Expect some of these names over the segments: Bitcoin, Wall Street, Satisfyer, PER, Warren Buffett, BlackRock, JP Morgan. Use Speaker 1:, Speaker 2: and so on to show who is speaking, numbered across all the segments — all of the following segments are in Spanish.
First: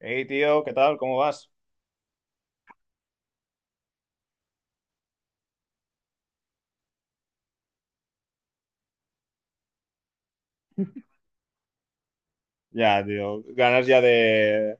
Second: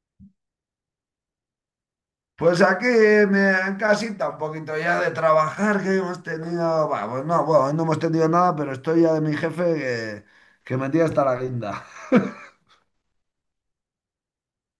Speaker 1: Hey, tío, ¿qué tal? ¿Cómo vas?
Speaker 2: Pues aquí en casita un poquito ya de trabajar que hemos tenido, bah, pues no, bueno, hoy no hemos tenido nada, pero estoy ya de mi jefe que me tiene hasta la guinda.
Speaker 1: Ya, tío, ganas ya de,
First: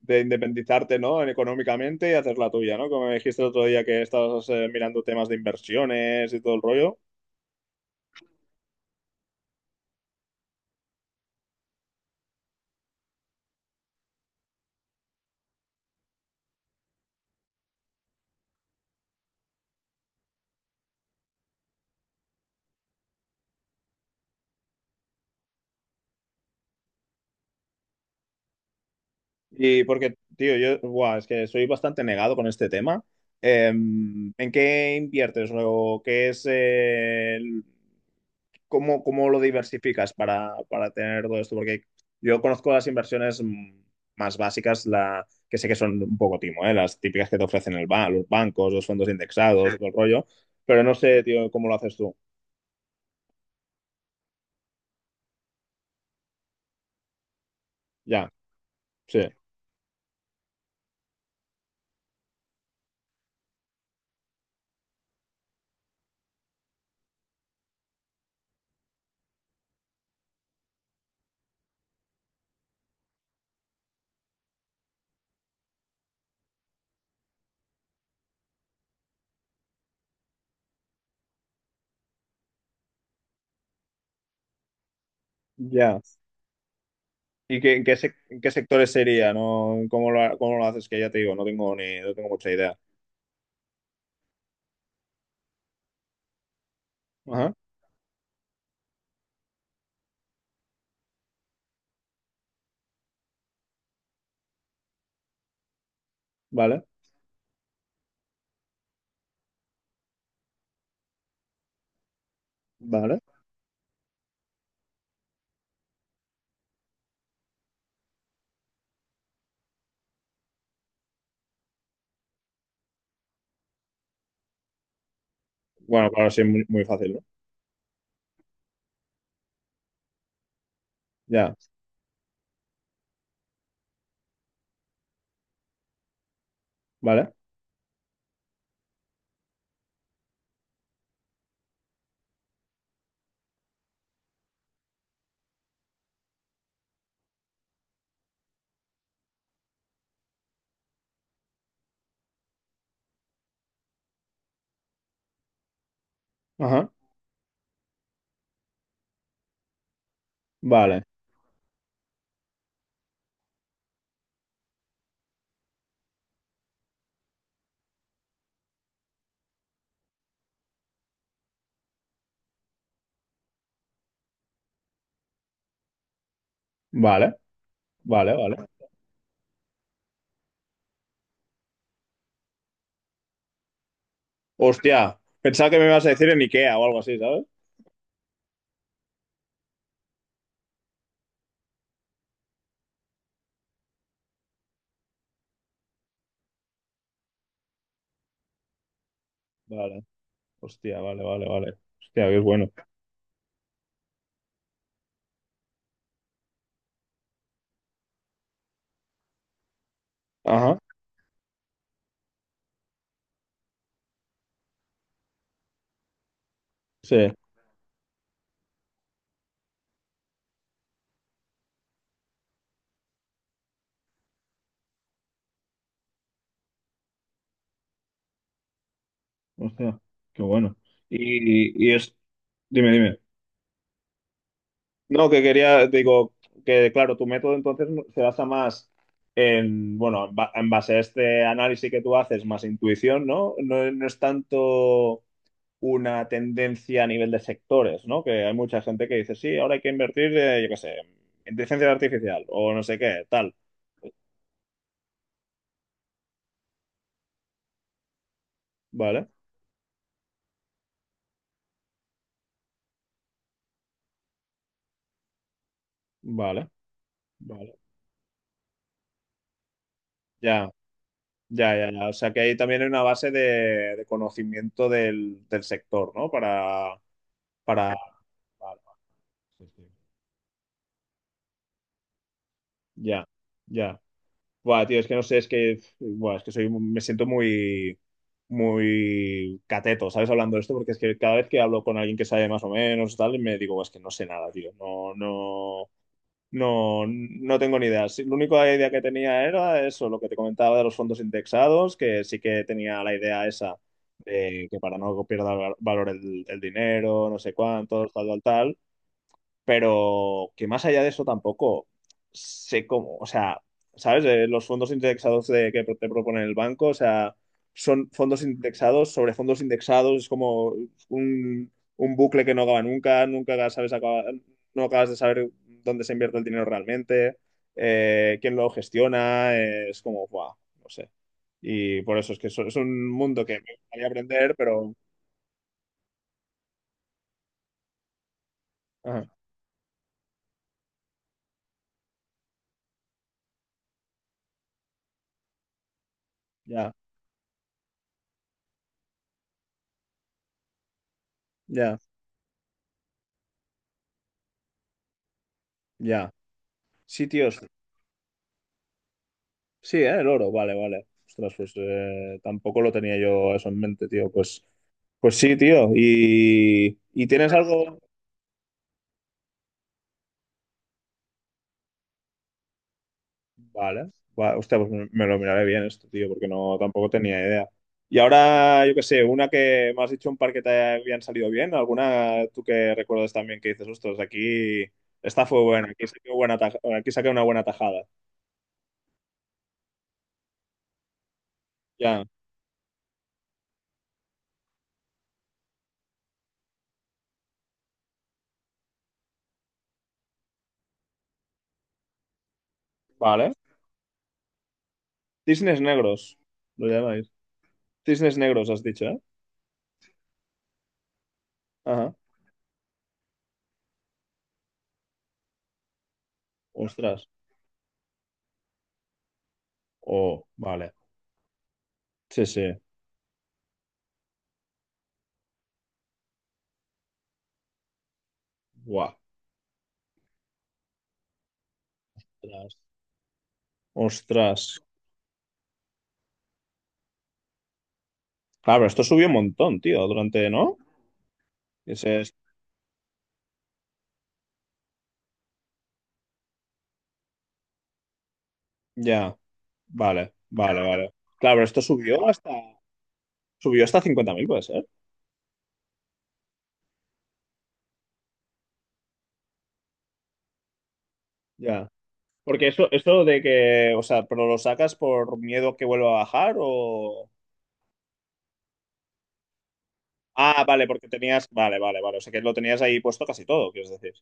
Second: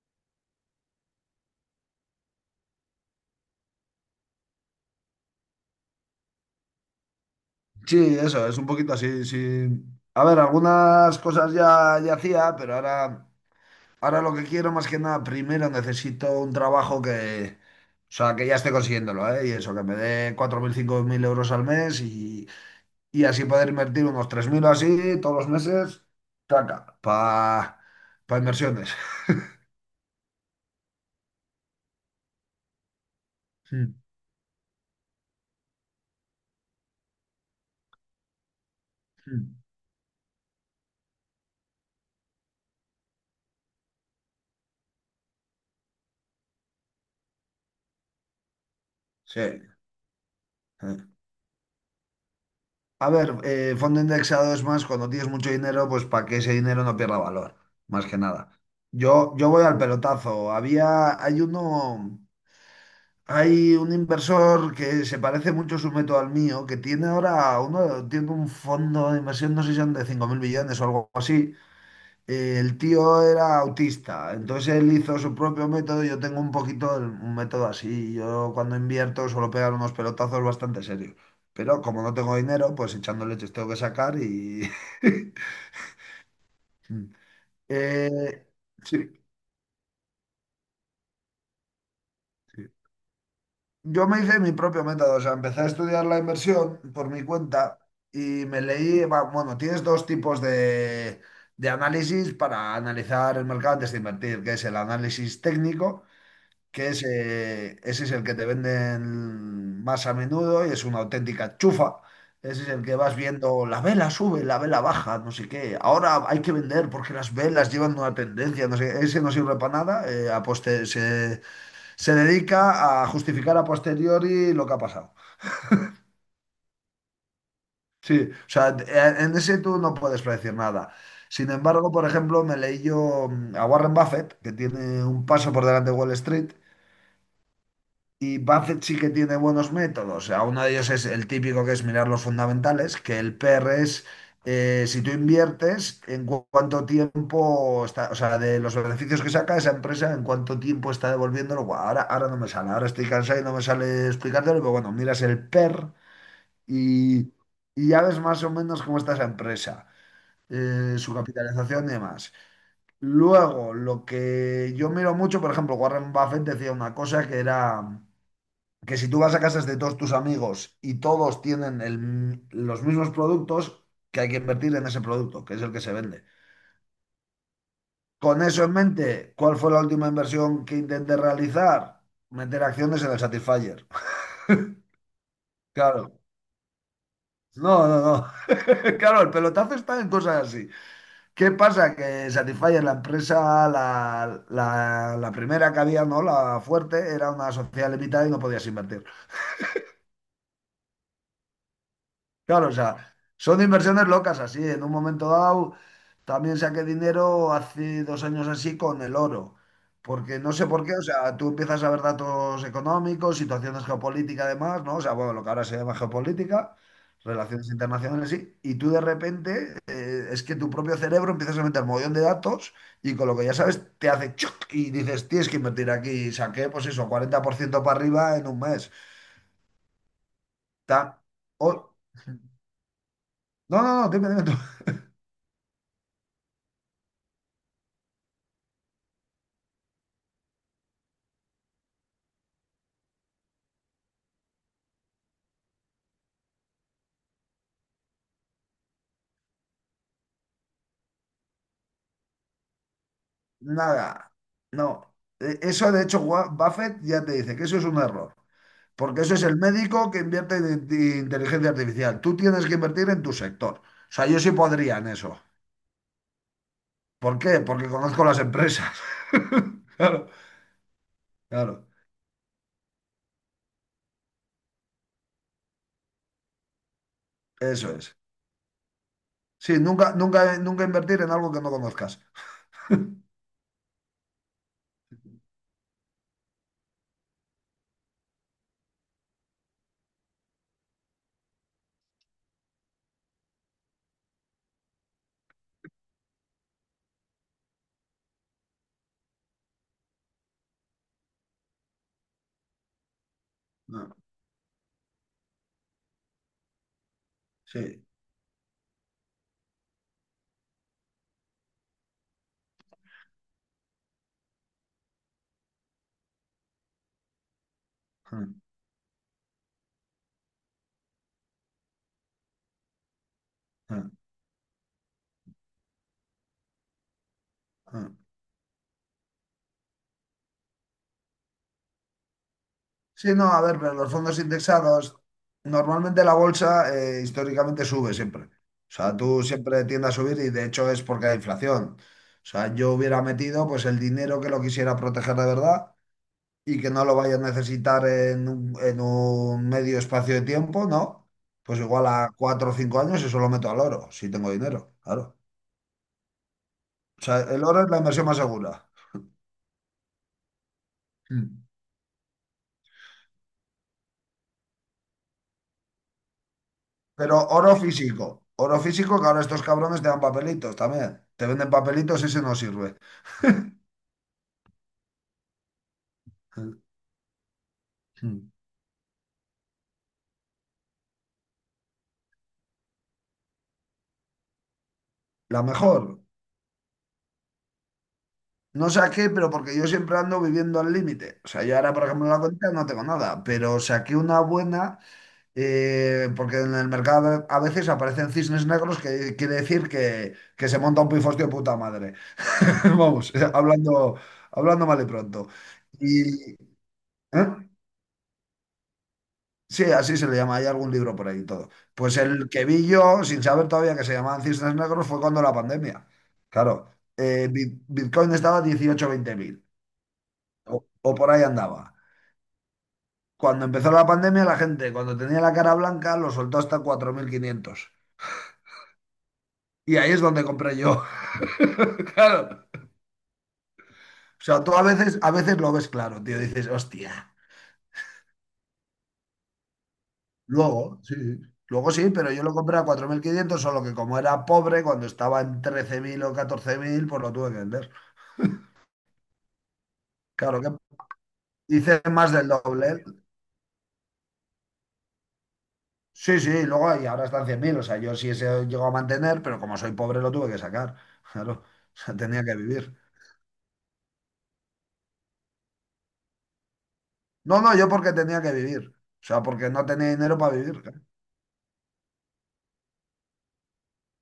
Speaker 1: de independizarte, ¿no? Económicamente y hacer la tuya, ¿no? Como me dijiste el otro día que estabas mirando temas de inversiones y todo el rollo.
Speaker 2: Sí, eso, es un poquito así, sí. A ver, algunas cosas ya, ya hacía, pero ahora, ahora lo que quiero más que nada, primero necesito un trabajo que, o sea, que ya esté consiguiéndolo, ¿eh? Y eso, que me dé 4.000, 5.000 euros al mes y así poder invertir unos 3.000 o así todos los meses, taca, para inversiones.
Speaker 1: Y porque, tío, yo, buah, es que soy bastante negado con este tema. Eh,
Speaker 2: Mm,
Speaker 1: ¿en qué inviertes o qué es cómo lo
Speaker 2: mm.
Speaker 1: diversificas para tener todo esto? Porque yo conozco las inversiones más básicas, que sé que son un poco timo, ¿eh? Las típicas que te ofrecen los bancos, los fondos, sí,
Speaker 2: Sí.
Speaker 1: indexados, todo el rollo, pero no
Speaker 2: Sí.
Speaker 1: sé, tío, cómo lo haces tú.
Speaker 2: A ver, fondo indexado es más cuando tienes mucho dinero, pues para que ese dinero no pierda valor, más que
Speaker 1: Ya,
Speaker 2: nada.
Speaker 1: sí,
Speaker 2: Yo voy al pelotazo. Hay un inversor que se parece mucho su método al mío, que tiene ahora uno, tiene un fondo de inversión, no sé si son de 5.000 millones o algo así, el tío era autista, entonces él hizo su propio método. Yo tengo un poquito un método así. Yo cuando invierto suelo pegar unos pelotazos bastante serios. Pero como no tengo dinero, pues echando leches tengo que sacar y...
Speaker 1: ya. ¿Y qué, en qué, en
Speaker 2: Eh,
Speaker 1: qué sectores
Speaker 2: sí,
Speaker 1: sería? ¿No? ¿Cómo lo haces? Que ya te digo, no tengo mucha
Speaker 2: sí.
Speaker 1: idea.
Speaker 2: Yo me hice mi propio método, o sea, empecé a estudiar la inversión por mi
Speaker 1: Ajá,
Speaker 2: cuenta y me leí, va, bueno, tienes dos tipos de análisis para analizar el mercado antes de invertir, que es el análisis técnico
Speaker 1: vale,
Speaker 2: que ese es el que te venden más a menudo y es una auténtica chufa. Ese es el que vas
Speaker 1: vale.
Speaker 2: viendo, la vela sube, la vela baja, no sé qué. Ahora hay que vender porque las velas llevan una tendencia, no sé, ese no sirve para nada. Se dedica a justificar a posteriori lo que ha pasado.
Speaker 1: Bueno, claro, sí, es muy, muy fácil, ¿no?
Speaker 2: Sí, o sea, en ese tú no puedes predecir nada. Sin
Speaker 1: Ya,
Speaker 2: embargo, por ejemplo, me leí yo a Warren Buffett, que tiene un paso por delante de Wall Street.
Speaker 1: vale,
Speaker 2: Y Buffett sí que tiene buenos métodos. O sea, uno de ellos es el típico que es mirar los fundamentales, que el PR es si tú inviertes, en cuánto tiempo está, o sea, de los beneficios que saca esa empresa, en cuánto tiempo está devolviéndolo. Buah, ahora, ahora no me sale, ahora estoy cansado y no me sale explicártelo, pero bueno, miras el PER
Speaker 1: ajá,
Speaker 2: y, y ya ves más o menos cómo está esa empresa,
Speaker 1: vale,
Speaker 2: su capitalización y demás. Luego, lo que yo miro mucho, por ejemplo, Warren Buffett decía una cosa que era que si tú vas a casas de todos tus amigos y todos tienen el los mismos productos, que hay que invertir en ese producto, que es el que se vende.
Speaker 1: vale, vale,
Speaker 2: Con
Speaker 1: vale.
Speaker 2: eso en mente, ¿cuál fue la última inversión que intenté realizar? Meter acciones en el Satisfyer.
Speaker 1: Hostia, pensaba que me ibas a
Speaker 2: Claro.
Speaker 1: decir en IKEA o algo así, ¿sabes?
Speaker 2: No, no, no. Claro, el pelotazo está en cosas así. ¿Qué pasa? Que Satisfyer, la empresa, la primera que había, ¿no? La fuerte, era una sociedad limitada y no podías invertir.
Speaker 1: Vale, hostia, vale, vale, vale. Hostia, qué bueno.
Speaker 2: Claro, o sea, son inversiones locas así. En un momento dado también saqué dinero hace 2 años así con el oro, porque no sé
Speaker 1: Ajá,
Speaker 2: por qué, o sea, tú empiezas a ver datos económicos, situaciones geopolíticas además, ¿no? O sea, bueno, lo que ahora se llama geopolítica,
Speaker 1: sí,
Speaker 2: relaciones internacionales, sí, y tú de repente es que tu propio cerebro empiezas a meter un montón de datos y con lo que ya sabes te hace choc y dices, tienes que invertir aquí y saqué pues eso, 40% para arriba en un mes.
Speaker 1: hostia, qué bueno.
Speaker 2: Ta-
Speaker 1: Y,
Speaker 2: o-
Speaker 1: y es, dime, dime.
Speaker 2: No, no, no, dime, dime tú.
Speaker 1: No, que quería, digo, que claro, tu método entonces no, se basa más en, bueno, en base a este análisis que tú haces, más intuición, ¿no? No, no es tanto una tendencia a nivel de sectores, ¿no? Que hay mucha gente que dice, sí, ahora hay que invertir, yo qué sé, en inteligencia artificial o no sé qué, tal.
Speaker 2: Nada, no. Eso, de hecho, Buffett ya te dice que eso es un error, porque
Speaker 1: Vale,
Speaker 2: eso es el médico que invierte en inteligencia artificial. Tú tienes que invertir en tu sector. O sea, yo sí podría en eso.
Speaker 1: vale,
Speaker 2: ¿Por qué?
Speaker 1: vale.
Speaker 2: Porque conozco las empresas. Claro,
Speaker 1: Ya, ya,
Speaker 2: claro,
Speaker 1: ya, ya. O sea que ahí también hay una base de conocimiento del sector, ¿no? Para,
Speaker 2: eso es.
Speaker 1: vale, vale. Sí,
Speaker 2: Sí,
Speaker 1: sí.
Speaker 2: nunca, nunca, nunca invertir en algo que no conozcas.
Speaker 1: Ya. Ya. Buah, tío, es que no sé, es que, buah, me siento muy, muy cateto, ¿sabes? Hablando de esto, porque es que cada vez que hablo con alguien que sabe más o menos, tal, me digo, es que no sé nada, tío, no, no, no, no tengo ni idea. Sí, la única idea que tenía era eso, lo que te comentaba de los fondos indexados, que sí que tenía la idea esa
Speaker 2: No,
Speaker 1: de que para no pierda valor el dinero, no sé
Speaker 2: sí.
Speaker 1: cuántos, tal, tal, tal, pero que más allá de eso tampoco sé cómo, o sea, ¿sabes? Los fondos indexados que te propone el banco, o sea, son fondos
Speaker 2: Mm,
Speaker 1: indexados sobre fondos indexados, es como un bucle que no acaba nunca, nunca sabes
Speaker 2: mm,
Speaker 1: acaba- no acabas de saber dónde se invierte el dinero realmente,
Speaker 2: mm.
Speaker 1: quién lo gestiona, es como, guau, no sé. Y por eso es que es un
Speaker 2: Sí,
Speaker 1: mundo
Speaker 2: no,
Speaker 1: que
Speaker 2: a
Speaker 1: me
Speaker 2: ver, pero
Speaker 1: gustaría
Speaker 2: los fondos
Speaker 1: aprender, pero...
Speaker 2: indexados, normalmente la bolsa históricamente sube siempre. O sea,
Speaker 1: Ajá,
Speaker 2: tú siempre tiende a subir y de hecho es porque hay inflación. O sea, yo hubiera metido pues el dinero que lo quisiera proteger de verdad y que
Speaker 1: ya,
Speaker 2: no lo vaya a necesitar en un medio espacio de tiempo, ¿no? Pues
Speaker 1: ya,
Speaker 2: igual a 4 o 5 años eso lo meto al oro, si tengo dinero, claro.
Speaker 1: ya.
Speaker 2: O sea,
Speaker 1: Sitios
Speaker 2: el oro es la inversión más segura.
Speaker 1: Sí, ¿eh? El oro, vale, vale. Ostras,
Speaker 2: Mm.
Speaker 1: pues tampoco lo tenía yo eso en mente, tío. Pues, sí, tío. ¿Y
Speaker 2: Pero
Speaker 1: tienes
Speaker 2: oro
Speaker 1: algo?
Speaker 2: físico. Oro físico que ahora estos cabrones te dan papelitos también. Te venden papelitos, ese no sirve.
Speaker 1: Vale. Va, hostia, pues me lo miraré bien esto, tío, porque no tampoco tenía idea. Y ahora, yo qué sé, una que me has dicho un par que te habían salido bien, alguna tú que recuerdas también que dices, ostras, aquí esta
Speaker 2: La
Speaker 1: fue buena, aquí
Speaker 2: mejor.
Speaker 1: saqué, buena taj- aquí saqué una buena tajada.
Speaker 2: No saqué, pero porque yo siempre ando viviendo al límite. O sea, yo ahora, por
Speaker 1: Ya,
Speaker 2: ejemplo, en la cuenta no tengo nada, pero saqué una buena, porque en el mercado a veces aparecen cisnes negros, que quiere decir que se monta un pifostio de puta madre. Vamos,
Speaker 1: vale.
Speaker 2: hablando mal y pronto.
Speaker 1: Cisnes negros,
Speaker 2: Y,
Speaker 1: lo llamáis.
Speaker 2: ¿eh?
Speaker 1: Cisnes negros, has dicho, ¿eh?
Speaker 2: Sí, así se le llama. Hay algún libro por ahí y todo.
Speaker 1: Ajá.
Speaker 2: Pues el que vi yo, sin saber todavía que se llamaban cisnes negros, fue cuando la pandemia. Claro,
Speaker 1: Ostras.
Speaker 2: Bitcoin estaba a 18 20 mil
Speaker 1: Oh,
Speaker 2: o,
Speaker 1: vale.
Speaker 2: o por ahí andaba.
Speaker 1: Sí, sí.
Speaker 2: Cuando empezó la pandemia, la gente, cuando tenía la cara blanca, lo soltó hasta 4.500.
Speaker 1: Guau.
Speaker 2: Y ahí es donde compré yo. Claro.
Speaker 1: Ostras.
Speaker 2: O
Speaker 1: Ostras.
Speaker 2: sea, tú a veces lo ves claro, tío. Dices, hostia.
Speaker 1: Claro, pero esto subió un montón, tío, durante, ¿no?
Speaker 2: Luego, sí. Sí. Luego sí,
Speaker 1: Ese
Speaker 2: pero
Speaker 1: es-
Speaker 2: yo lo compré a 4.500 solo que como era pobre, cuando estaba en 13.000 o 14.000 pues lo tuve que vender.
Speaker 1: Ya. Vale,
Speaker 2: Claro que
Speaker 1: vale, vale. Claro, pero esto
Speaker 2: hice
Speaker 1: subió
Speaker 2: más del
Speaker 1: hasta,
Speaker 2: doble.
Speaker 1: subió hasta 50.000 puede ser.
Speaker 2: Sí, sí, luego y ahora están 100.000 o sea, yo sí se llegó a mantener, pero como soy pobre lo tuve que sacar. Claro, o
Speaker 1: Ya.
Speaker 2: sea, tenía que
Speaker 1: Porque eso,
Speaker 2: vivir.
Speaker 1: eso de que, o sea, pero lo sacas por miedo a que vuelva a bajar o...
Speaker 2: No, no, yo porque tenía que vivir. O sea, porque no tenía dinero para
Speaker 1: Ah,
Speaker 2: vivir.
Speaker 1: vale, porque tenías, vale, vale, vale. O sea, que lo tenías ahí puesto casi todo, quieres decir.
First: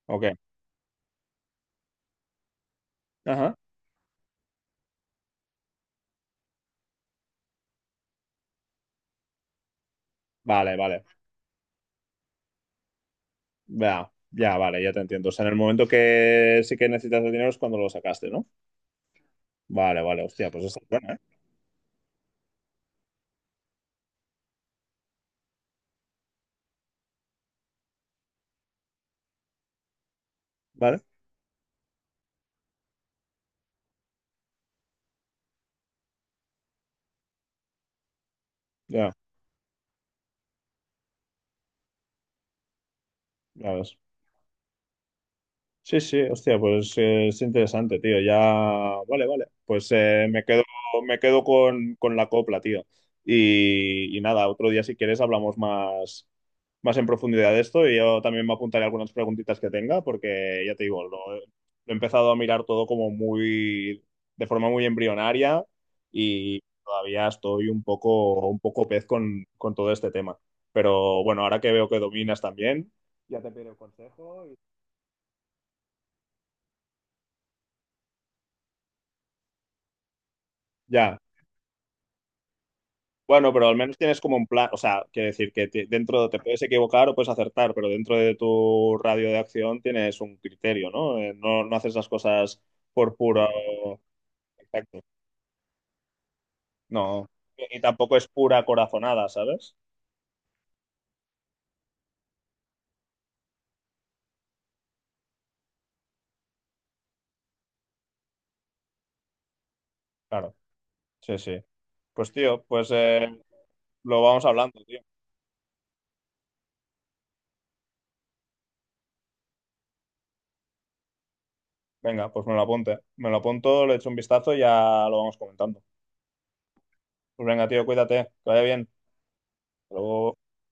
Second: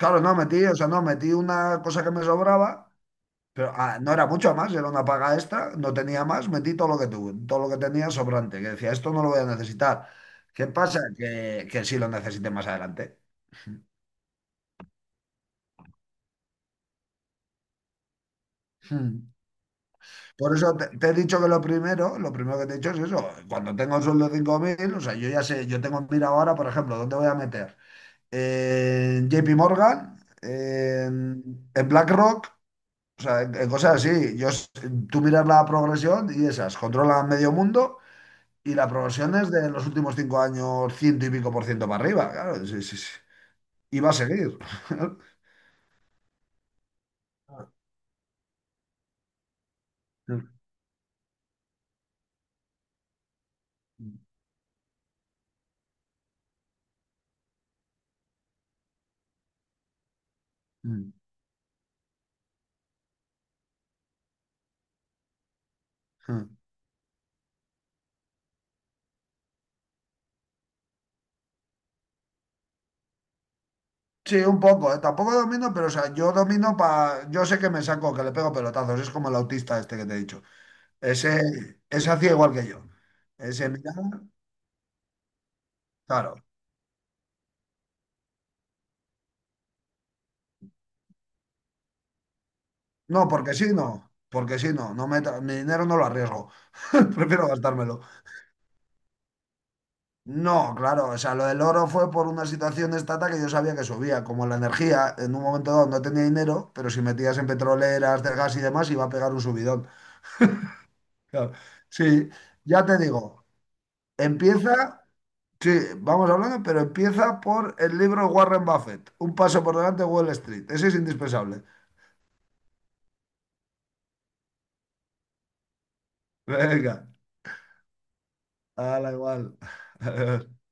Speaker 2: Claro,
Speaker 1: Ok.
Speaker 2: no metí, o sea, no metí una cosa que me sobraba.
Speaker 1: Ajá.
Speaker 2: Pero ah, no era mucho más, era una paga extra, no tenía más, metí todo lo que tuve, todo lo que tenía sobrante, que decía, esto no lo voy a necesitar. ¿Qué
Speaker 1: Vale,
Speaker 2: pasa?
Speaker 1: vale.
Speaker 2: Que sí lo necesité más adelante.
Speaker 1: Ya, ya, vale, ya te entiendo. O sea, en el momento que sí que necesitas el dinero es cuando lo sacaste, ¿no?
Speaker 2: Hmm.
Speaker 1: Vale, vale, hostia,
Speaker 2: Por
Speaker 1: pues
Speaker 2: eso
Speaker 1: está
Speaker 2: te,
Speaker 1: es
Speaker 2: te he
Speaker 1: buena,
Speaker 2: dicho que lo primero que te he dicho es eso, cuando tengo un sueldo de 5.000 o sea, yo ya sé, yo tengo en mira ahora, por ejemplo, ¿dónde voy a meter? En JP Morgan,
Speaker 1: ¿vale?
Speaker 2: en BlackRock, o sea, en cosas así. Tú miras la progresión y esas, controlan medio mundo. Y la
Speaker 1: Ya,
Speaker 2: progresión es de los últimos 5 años, ciento y pico por ciento para arriba, claro. Sí, sí, sí.
Speaker 1: ya ves.
Speaker 2: Y va a seguir.
Speaker 1: Sí, sí, hostia, pues es interesante, tío. Ya, vale, vale. Pues me quedo con la copla, tío. Y nada, otro día si quieres hablamos más, más en profundidad de esto y yo también me apuntaré algunas preguntitas que tenga porque ya te digo, lo he empezado a mirar todo de forma muy embrionaria y todavía estoy un poco pez con todo este tema. Pero bueno, ahora que veo que dominas también, ya te pido
Speaker 2: Sí,
Speaker 1: consejo y...
Speaker 2: un poco, ¿eh? Tampoco domino, pero o sea, yo domino para. Yo sé que me saco, que le pego pelotazos. Es como el autista este que te he dicho.
Speaker 1: Ya.
Speaker 2: Ese hacía igual que yo.
Speaker 1: Bueno, pero
Speaker 2: Ese
Speaker 1: al
Speaker 2: mira,
Speaker 1: menos tienes como un plan, o sea, quiere decir que dentro
Speaker 2: claro.
Speaker 1: te puedes equivocar o puedes acertar, pero dentro de tu radio de acción tienes un criterio, ¿no? No, no haces las cosas por
Speaker 2: No,
Speaker 1: pura...
Speaker 2: porque sí, no. Porque sí, no.
Speaker 1: Exacto.
Speaker 2: Mi dinero no lo arriesgo.
Speaker 1: No.
Speaker 2: Prefiero
Speaker 1: Y
Speaker 2: gastármelo.
Speaker 1: tampoco es pura corazonada, ¿sabes?
Speaker 2: No, claro, o sea, lo del oro fue por una situación de estata que yo sabía que subía, como la energía, en un momento dado no tenía dinero, pero si metías en petroleras, del gas y demás, iba a pegar un subidón.
Speaker 1: Claro. Sí,
Speaker 2: Claro.
Speaker 1: sí.
Speaker 2: Sí,
Speaker 1: Pues tío,
Speaker 2: ya
Speaker 1: pues
Speaker 2: te digo,
Speaker 1: lo vamos hablando, tío.
Speaker 2: empieza, sí, vamos hablando, pero empieza por el libro Warren Buffett, Un paso por delante de Wall Street, ese es indispensable.
Speaker 1: Venga, pues me lo apunte. Me lo apunto, le echo un vistazo y ya lo vamos comentando.
Speaker 2: Venga,
Speaker 1: Pues venga, tío, cuídate, que vaya bien.
Speaker 2: la igual.
Speaker 1: Hasta luego.